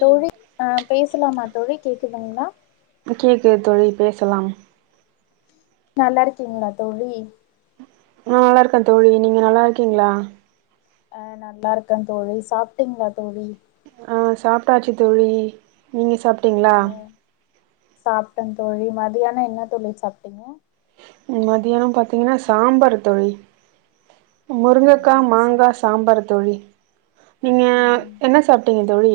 தோழி அ பேசலாமா தோழி கேக்குதுங்களா கேக்குது தோழி பேசலாம் நல்லா இருக்கீங்களா தோழி நா நல்லா இருக்கே தோழி நீங்க நல்லா இருக்கீங்களா அ நல்லா இருக்க தோழி சாப்பிட்டீங்களா தோழி ஆஹ் சாப்பிட்டாச்சு தோழி நீங்க சாப் அ சாப்ட்டன் தோழி மதியான என்ன தோழி சாப்ட்டீங்க மதியானம் பாத்தீங்கன்னா சாம்பார் தோழி முருங்கக்கா ஆஹா சா மாங்கா சாம்பார் தோழி நீங்க ம் ம் என்ன சாப்ட்டீங்க தோழி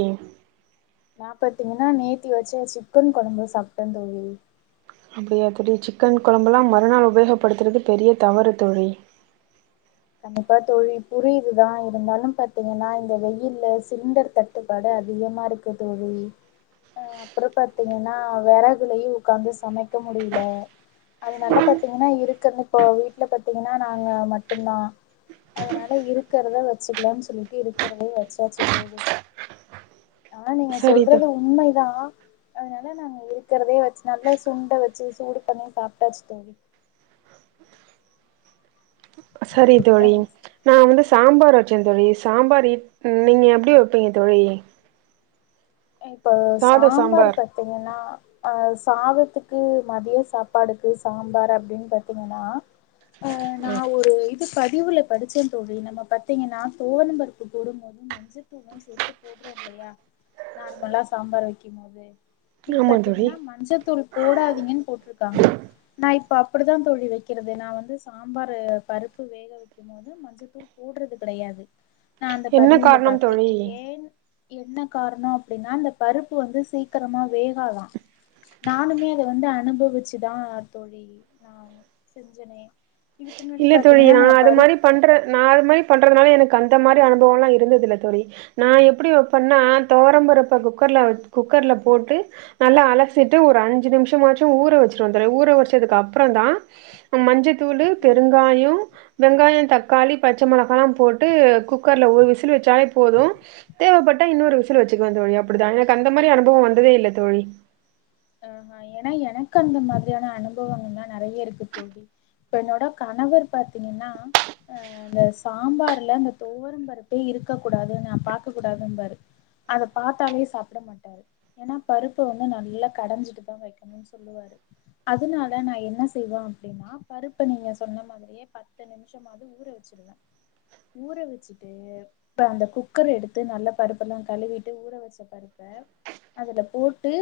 நா பாத்தீங்கன்னா நேத்தி வச்ச சிக்கன் கொழம்பு சாப்ட்ட தோழி அப்டியா அப்டி சிக்கன் கொழம்பல்லா மறுநாள் உபயோகப்படுத்துறது பெரிய தவறு தோழி கண்டிப்பா தோழி புரியுதுதா இருந்தாலு பாத்தீங்கன்னா இந்த வெயிலில சிலிண்டர் தட்டுப்பாடு அதிகமாக இருக்கு தோழி அப்புற பாத்தீங்கன்னா வெறகுலையு உக்காந்து சமைக்க முடியல அதனால பாத்தீங்கன்னா இருக்குன்னு இப்போ வீட்ல பாத்தீங்கன்னா நாங்க மட்டும்தா அதனால இருக்கிறத வச்சுக்கலானு சொல்லிட்டு இருக்கிறதே வச்சாச்சு தோழி ஆஹ் நீங்க சரி தோ சொல்றது உண்மைதா அதனால நாங்க இருக்கிறதே வச்சு நல்லா சுண்ட வச்சு சூடு பண்ணி சாப்பிட்டாச்சு தோழி சரி தோழி ம் நா வந்து சாம்பார் வச்ச தொழி சாம்பார் நீங்க எப்படி வைப்பீங்க தொழி இப்போ சாம்பார் பாத்தீங்கன்னா அஹ் சாதத்துக்கு மதிய சாப்பாடுக்கு சாம்பார் அப்படின்னு பார்த்தீங்கன்னா ஹ க்கு பதிவுல படிச்ச தோழி நம்ம பாத்தீங்கன்னா தோவன பருப்பு போடும் போது மஞ்சத்தூலு சேர்த்து போடுறோ இல்லையா நார்மலா சாம்பார் வைக்கும் போது இது ஆமா தோழி பாத்தீங்கன்னா மஞ்சத்தூள் போடாதீங்கன்னு போட்டிருக்காங்க நாய் இப்ப அப்படித்தா தோழி வைக்கிறது நா வந்து சாம்பார் பருப்பு வேக வைக்கும் போது மஞ்சத்தூள் போடுறது கிடையாது நா அந்த என்ன பதிவுல காரணம் பார்த்தே தோழி ஏன் என்ன காரணம் அப்படின்னா அந்த பருப்பு வந்து சீக்கிரமா வேகாதா நானுமே அத வந்து அனுபவிச்சுதா தோழி நா செஞ்சனே இதுக்கு முன்னாடி இல்ல தோழி பாத்தீங்கன்னா நா அது பருப் மாரி பண்ற நான் அது மாரி பண்றதுனால எனக் கந்த மாரி அனுபவோல இருந்ததுல்ல தோழி நா எப்படி வைப்பா னா தொவரம்பரப்ப குக்க குக்கர்ல போட்டு நல்லா அலச்சிட்டு ஒரு அஞ்சு நிமிஷமாச்சு ஊற வச்ச ஊற வச்சதுக்கு அப்ரோ தா மஞ்சத்தூள் பெருங்காயம் வெங்காய தக்காளி பச்சை மிளக போட்டு குக்கர்ல ஒரு விசில் வச்சாலே போதும் தேவைப்பட்டா இன்னொரு விசில் வச்சுக்குவ தோழி அப்படிதா எனக்கு அந்த மாரி அனுபவோ வந்ததே இல்ல தோழி ஹ் ஏனா எனக் அந்த மாதிரியான அனுபவங்கள்லா நறைய இருக்கு தோழி இப்ப என்னோட கணவர் பாத்தீங்கன்னா அஹ் இந்த சாம்பார்ல அந்த தோவரம் பருப்பே இருக்க கூடாது நா பார்கக்க கூடாதுன்பாரு அத பார்த்தாலே சாப்பிட மாட்டாரு ஏன்னா பருப்பு வந்து நல்லா கடைஞ்சிட்டு தா வைக்கணுனு சொல்லுவாரு அதனால நா என்ன செய்வ அப்படின்னா பருப்பை நீங்க சொன்ன மாதிரியே பத்து நிமிஷமாவது ஊற வச்சிருவ ஊற வச்சுட்டு அந்த குக்கர் எடுத்து நல்ல பருப்பெல்லா கழுவிட்டு ஊற வச்ச பருப்ப அதுல போட்டு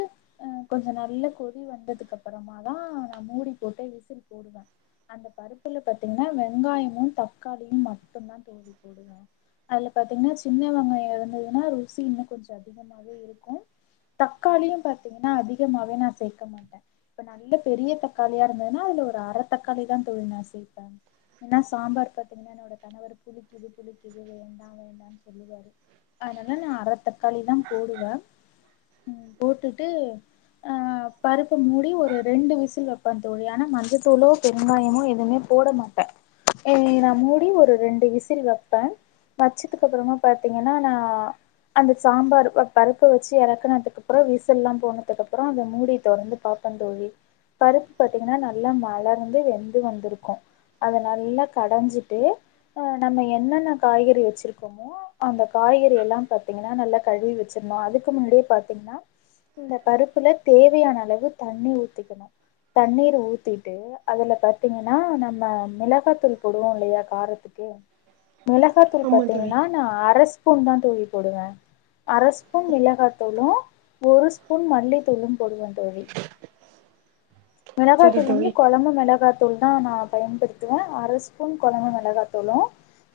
அஹ கொஞ்சோ நல்ல கொதி வந்ததுக்கு அப்புறம தா நா மூடி போட்டு விசில் போடுவ அந்த பருப்புல பாார்த்தீங்கன்னா வெங்காயமு தக்காளியு மட்டு தா தோழி போடுவ அதுல பாார்த்தீங்கன்னா சின்னவெங்காயோ இருந்ததுன்னா ருசி இன்னு கொஞ்சோ அதிகமாவே இருக்கு தக்காளியு பாத் த்தீங்கன்னா அதிகமாவே நா சேர்க்க மாட்ட இப்ப நல்ல பெரிய தக்காளியா இருந்ததுன்னா அதுல ஒரு அரைத்தக்காளி தா தோழி நா சேப்ப ஏனா சாம்பார் பாத்தீங்கன்னா என்னோட கணவர் புளிக்குது புளிக்குது வேண்டா வேண்டானு சொல்லுவாரு அதனால நா அர தக்காளி தா போடுவ உ போட்டு ட்டு ஆஹ் பருப்ப மூடி ஒரு ரெண்டு விசில் வைப்ப தோழி ஆனா மஞ்சத்தூளோ பெருங்காயமோ எதுவுமே போட மாட்ட ஏஹ் நா மூடி ஒரு ரெண்டு விசில் வைப்ப வச்சதுக்கு அப்புறமா பார்த்தீங்கன்னா நா அந்த சாம்பார் பருப்ப வச்சு இறக்கனதுக்குப்ரோ விச ல்லா போனதுக்கு அப்ரோ அந்த மூடி தோறந்து பாப்பம்ந்தோழி பருப்பு பா்த்தீங்கன்னா நல்லா மலர்ந்து வெந்து வந்திருக்கு அத நல்லா கடைஞ்சிட்டு அஹ் நம்ம என்னென்ன காய்கறி வெச்சிருக்கோமோ அந்த காய்கறி எல்லாம் பா்த்தீங்கன்னா நல்லா கழுவி வச்சிருந்தோ அதுக்கு முன்னாடியே பாத்தீங்கன்னா இந்த பருப்புல தேவையான அளவு தண்ணிர் ஊத்திக்கணு தண்ணீர் ஊத்திட்டு அதுல பாத்தீங்கன்னா நம்ம மிளகாத்தூள் போடுவோ இல்லையா காரத்துக்கு மிளகாத்தூள் ஆமா தோழி பார்த்தீங்கன்னா நா அரசு பூன் தா தோழி போடுவ அர ஸ்பூன் மிளகாத்தூளு ஒரு ஸ்பூ புன் மல்லி தூள்ளு பொடுவ தோழி சரி மிளகாத்தூல இருந்து தோழி குழம்பு மிளகாத் தூள் தா நா பயன்படுத்துவ அரை ஸ்பூன் குழம்பு மிளகா தூளும்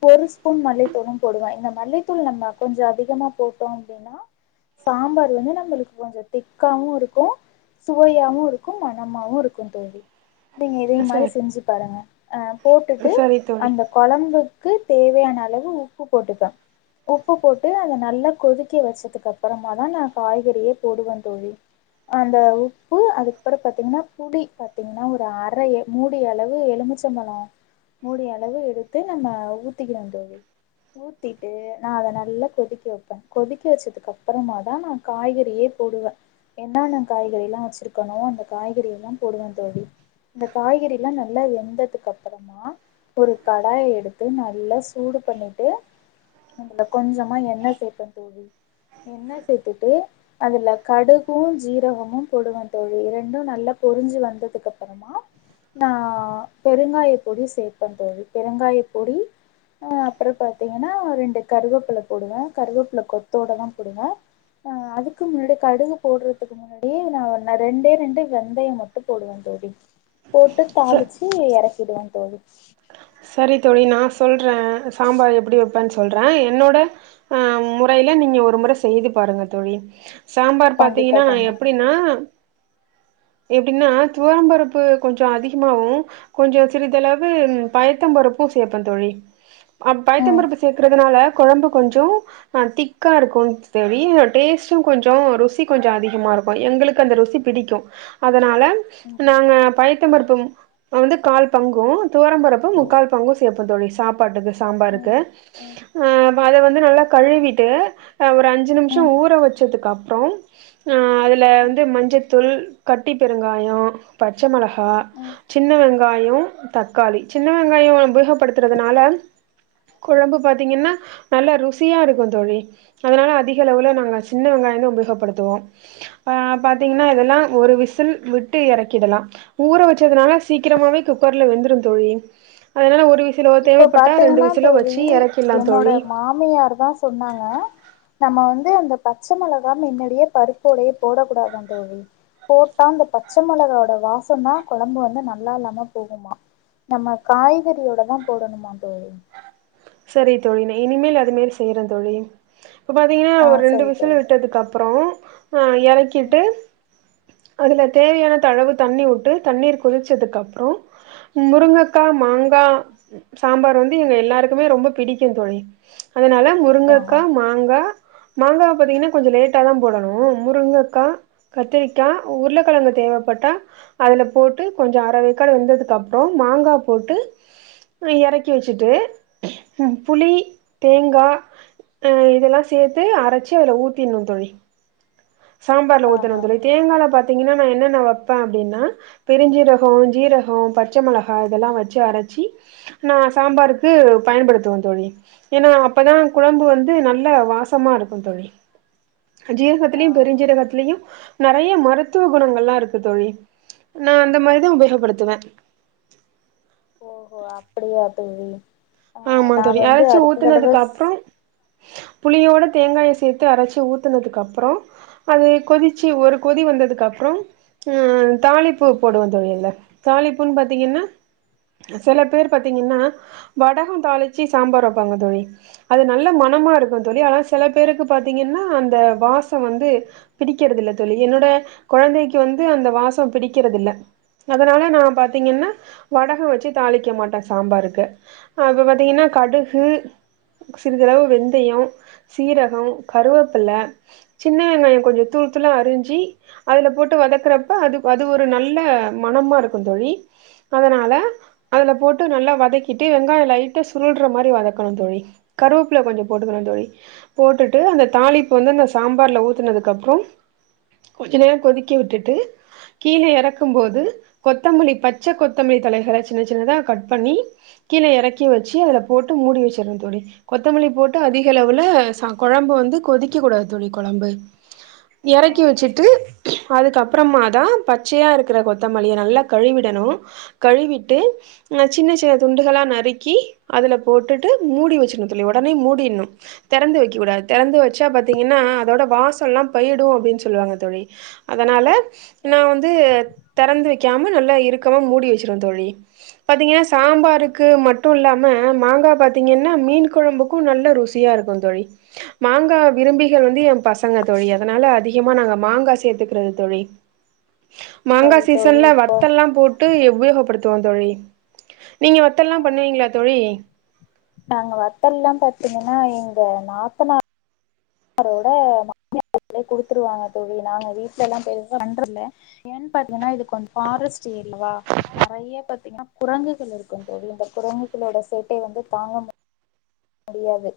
ஒரு ஸ்பூன் மல்லித்தூளு போடுவ இந்த மல்லித்தூள் நம்ம கொஞ்சோ அதிகமா போட்டோ அப்டின்னா சாம்பார் வந்து நம்மளுக்கு கொஞ்சோ திக்காவு இருக்கு சுவையாவவு இருக்கு மனமாவு இருக்கு தோழி நீங்க இதே மாரி சரி செஞ்சு பாருங்க ஆ போட்டுட்டு சரி தோழி அந்த குழம்பு க்கு தேவையான அளவு உப்பு போட்டுப்ப உப்பு போட்டு அத நல்லா கொதிக்க வச்சதுக்கு அப்பறமா தா நா காய்கறியே போடுவ தோழி அந்த உப்பு அதுக்கப்ரோ பார்த்தீங்கன்னா புளி பார்த்தீங்கன்னா ஒரு அற மூடிய அளவு எலுமிச்சம்பளம் மூடிய அளவு எடுத்து நம்ம ஊத்திக்கிறோ தோழி ஊத்திட்டு நா அத நல்லா கொதிக்க வைப்ப கொதிக்க வச்சதுக்கு அப்பறமா தா நா காய்கறியே போடுவ என்னென்ன காய்கறிலா வச்சிருக்கணு அந்த காய்கறி எல்லா போடுவ தோழி இந்த காய்கறி எல்லா நல்லா வெந்ததுக்கு அப்பறமா ஒரு கடாய் எடுத்து நல்லா சூடு பண்ணிட்டு அதுல கொஞ்சோமா எண்ணெ சேப தோழி எண்ணெ சேத்துட்டு அதில் கடுகும் ஜீரகமும் போடுவேன் தோழில் ரெண்டும் நல்லா பொரிஞ்சு வந்ததுக்கு அப்பறமா நான் பெருங்காய பொடி சேர்ப்பன் தோழி பெருங்காய பொடி அப்பறம் பார்த்தீங்கன்னா ரெண்டு கருவேப்பிலை போடுவேன் கருவேப்பிலை கொத்தோட தான் போடுவேன் அதுக்கு க்கு முன்னாடி கடுகு போடுறதுக்கு முன்னாடியே நா ரெண்டே ரெண்டு வெந்தயோ மட்டு போடுவ தோழி போட்டு ச தாளிச்சு இறக்கி இருக்குலா தோழி ச் செரி தோழி நா சொல்ற சாம்பார் எப்படி வைப்பேன்னு சொல்றே என்னோட அ முறைல நீங்க ஒரு முறை செய்து பாருங்க தோழி சாம்பார் கண்டிப்பா பாத்தீங்கன்னா நா கண்டிப்பா எப்டீன்னா தோழி எப்டீன்னா துவரம்பருப்பு கொஞ்சோ அதிகமாவு கொஞ்சோ சிறிதளவு பயத்தம் பருப்போ சேப்ப தோழி பயத்த ம் பருப்பு சேர்க்கறது நால குழம்பு கொஞ்சோ திக்கா இருக்கோ தோழி டேஸ்ட் கொஞ்சோ ருசி கொஞ்சோ அதிகமா இருக்கோ எங்குளுக்கு அந்த ருசி கொஞ்சோ பிடிக்கும் அதனால ம் ம் நாங்க பைத்த பருப்பு நா வந்து கால் பங்கோ துவரம்பருப்பு முக்கால் பங்கோ சேப்போ தோழி சாப்ப சாப்பாட்டு ம் சாம்பாருக்கு ம் அத வந்து நல்லா கழுவிட்டு ஒரு அஞ்சு நிமிஷோ ஊற வச்சதுக்கப்பறோ அப்றோ அ அதுல வந்து மஞ்சத் தூள் கட்டி பெருங்காயோ பச்ச மிளகா சின்ன வெங்காயோ தக்காளி சின்ன வெங்காயோ உபயோகப்படுத்துறதுனால குழம்பு பாத்தீங்கன்னா நல்லா ருசியா இருக்கோ தோழி அதனால அதிக அளவுல நாங்க சின்ன வெங்காயந்தா உபயோகப்படுத்துவோ பாத்தீங்கன்னா இதெல்லா ஒரு விசில் விட்டு இறக்கிடலா ஊற வெச்சதுனால சீக்கிரமாகவே குக்கர்ல வெந்துடும் தோழி அதனால ஒரு வி இப்ப பாத்தீங்கன்னா தோழி எறக்கிட்லா என்னோட தோழி மாமியார் தா சொன்னாங்க நம்ம வந்து அந்த பச்சை மிளகா மின்னாடியே பருப்போடையே போடக்கூடாதான் தோழி போட்டா அந்த பச்சை மிளகாவோட வாசம்னா குழம்பு வந்து நல்லா இல்லாம போகுமா நம்ம காய்கறியோட தான் போடணும்மா தோழி செரி தோழி இனிமேல் அது மேரி செய்யறே தோழி இப்ப பாத்தீங்கன்னா ஆ ஒரு ரெண்டு சரி விசில் தோழி விட்டதுக்கு அப் அப்பறோ ஆ‌ எறக்கிட்டு அதுல தேவையான தளவு தண்ணி வுட்டு தண்ணீர் கொதிச்சதுக்கு அப்பறோ முருங்கக்கா மாங்கா சாம்பார் வந் எங்க எல்லாருக்குமே ரொம்ப பிடிக்கும் தோழி அதனால ஆஹா முருங்கைக்கா மாங்கா மாங்கா பாத்தீங்கன்னா கொஞ்சோ லேட்டா தா போடணோ முருங்கைக்கா கத்திரிக்கா உருளக்கெழங்கு தேவைப்பட்டா அதுல போட்டு கொஞ்சோ அரவேக்காடு வெந்ததுக்கு அப்பறம் மாங்கா‌ போட்டு இறக்கி க்கி வெச்சுட்டு புளி தேங்கா இதெல்லா சேத்து அரச்சு அதுல ஊத்திட்னோ தோழி சாம்பார்ல ஊத்துனோ ஆஹா தோழி தேங்கால பாத் பாத்தீங்கனா நா என்னன்ன வைப்பே அப்படீனா பெருஞ்சீரகோ ஜீரகோ பச்ச மிளகா இதெல்லா வெச்சு அரச்சி நா சாம்பாருக்கு பயன்படுத்துவேன் தோழி ஏன்னா அப்பதா குழம்பு வந்து நல்ல வாசமா இருக்கோ தோழி ஜீர அதுலயோ ஆஹா பெருஞ்சீ ரகத்திலயு நறைய மருத்துவ குணங்கள்லா இருக்கு தோழி நா அந்த மாதிரிதா உபயோகப்படுத்துவே ஓ அப்படியா தோழி அ ஆமா நா தோழி வந்து அரைச்சு அடுத்த தடவ ஊத்துனதுக்கு ஸ் அப்றோ புளியோட தேங்காய சேத்து அரச்சு ஊத்துனதுக்கப்புறோ அது கொதிச்சு ஒரு கொதி வந்ததுக்கு அப்புறோ அ தாளிப்பூ போடுவ தொழிலல தாளிப்பூன்னு பா்த்தீங்கன்னா சில பேர் பாத்தீங்கன்னா வடகம் தாளிச்சு சாம்பார் வெப்பாங்க தோழி அது நல்ல மனமா இருக்கோ தோழி ஆனா சில பேருக்கு பாார்த்தீங்கன்னா அந்த வாசம் வந்து பிடிக்கறத இல்ல தழி என்னோட கொழந்தைக்கு வந்து அந்த வாசம் பிடிக்கறத இல்ல அதனால நா பாத்தீங்கன்னா வடகம் வச்சு தாளிக்க மாட்டே சாம்பாருக்கு அப்போ பார்த்தீங்கன்னா கடுகு சிறிதளவு வெந்தயோ சீரகோ கருவேப்பில சின்ன வெங்காயோ கொஞ்சோ தூள் தூளாக அரிஞ்சு அதில் போட்டு வதக்கிறப்ப அது அது ஒரு நல்ல மணமாக இருக்கு தோழி அதனால அதில் போட்டு நல்லா வதக்கிட்டு வெ தா லைட்டா சுருல்ற மாரி வதக்கணும் தோழி, கருவேப்புல கொஞ்சம் போட்டுக்கணும் தோழி, போட்டுட்டு அந்த தாளிப்பு வந்து அந்த சாம்பார்ல ஊத்துனதுக்கு அப்புறம், கொஞ்ச நேரம் கொதிக்கி விட்டுட்டு கீழே இறக்கும் போது கொத்தமல்லி பச்ச கொத்தமல்லி தலைகளை சின்ன சின்னதா கட் பண்ணி கீழே இறக்கி வச்சு அதுல போட்டு மூடி வெச்சிர்னு தோழி, கொத்தமல்லி போட்டு அதிக அளவுல் ச குழம்பு வந்து கொதிக்கக்க கூடாது தோழி குழம்பு எறக்கி ஆஹா வச்சுட்டு அதுக்கப்பறமா தா பச்சையா இருக்குற கொத்தமல்லிய நல்லா கழுவிடணும், கழுவிட்டு அ சின்ன சின்ன துண்டுகளா நறுக்கி அதுல போட்டுட்டு மூடி வச்சிர்னு தோழி ஒடனே மூடின்னும் திறந்து வைக் க்க கூடாத் திறந்து வச்சா பத்தீங்கன்னா அதோட வாசோ ல்லாம் பயிடூ அப்டின்னு சொல்லுவாங்க தோழி அதனால நா வந்து தெறந்து வைக்காம நல்லா இருக்கமா மூடி வச்சிருவ தோழி பாத்தீங்கன்னா சாம்பாருக் க்கு மட்டூ இல்லாம மாங்கா பாத்தீங்கன்னா மீன் குழம்புக்கும் நல்ல ருசியா இருக்கும் தோழி, மாங்கா விரும்பிகள் வந்து என் பசங்க தோழி அதனால அதிகமா நாங்க மாங்கா சேத்துக்குறது தோழி மாங்கா சரி தோழி சீசன்ல இப்போ வத்த ல்லாம் போட்டு இப் உபயோகப் படுத்துவோம் தோழி நீங்க வ ஆஹ நாங்க வத்த ல்லாம் பாத்தீங்க ஆனா எங்க நாத்தனாரோட லே குடுத்துருவாங்க தோழி நாங்க வீட்ல ல்லாம் பெருசா பண்றதில்ல ஏன்னு பாத்தீங்கன்னா இதுகொஞ்ச பாரஸ்ட் ஏறி இல்லவா நறைய பாத்தீங்கன்னா குரங்குகள் இருக்கும் தோழி இந்த குரங்குகளோட சேட்டை வந்து தாங்க மு முடியாது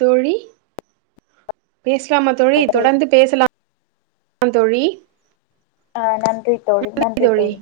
தோழி பேசலாமா தோழி தொடர்ந்து பேசலாம் க்கோ தோழி ஆஹ் நன் ன்றி தோழி நன்றி தோழி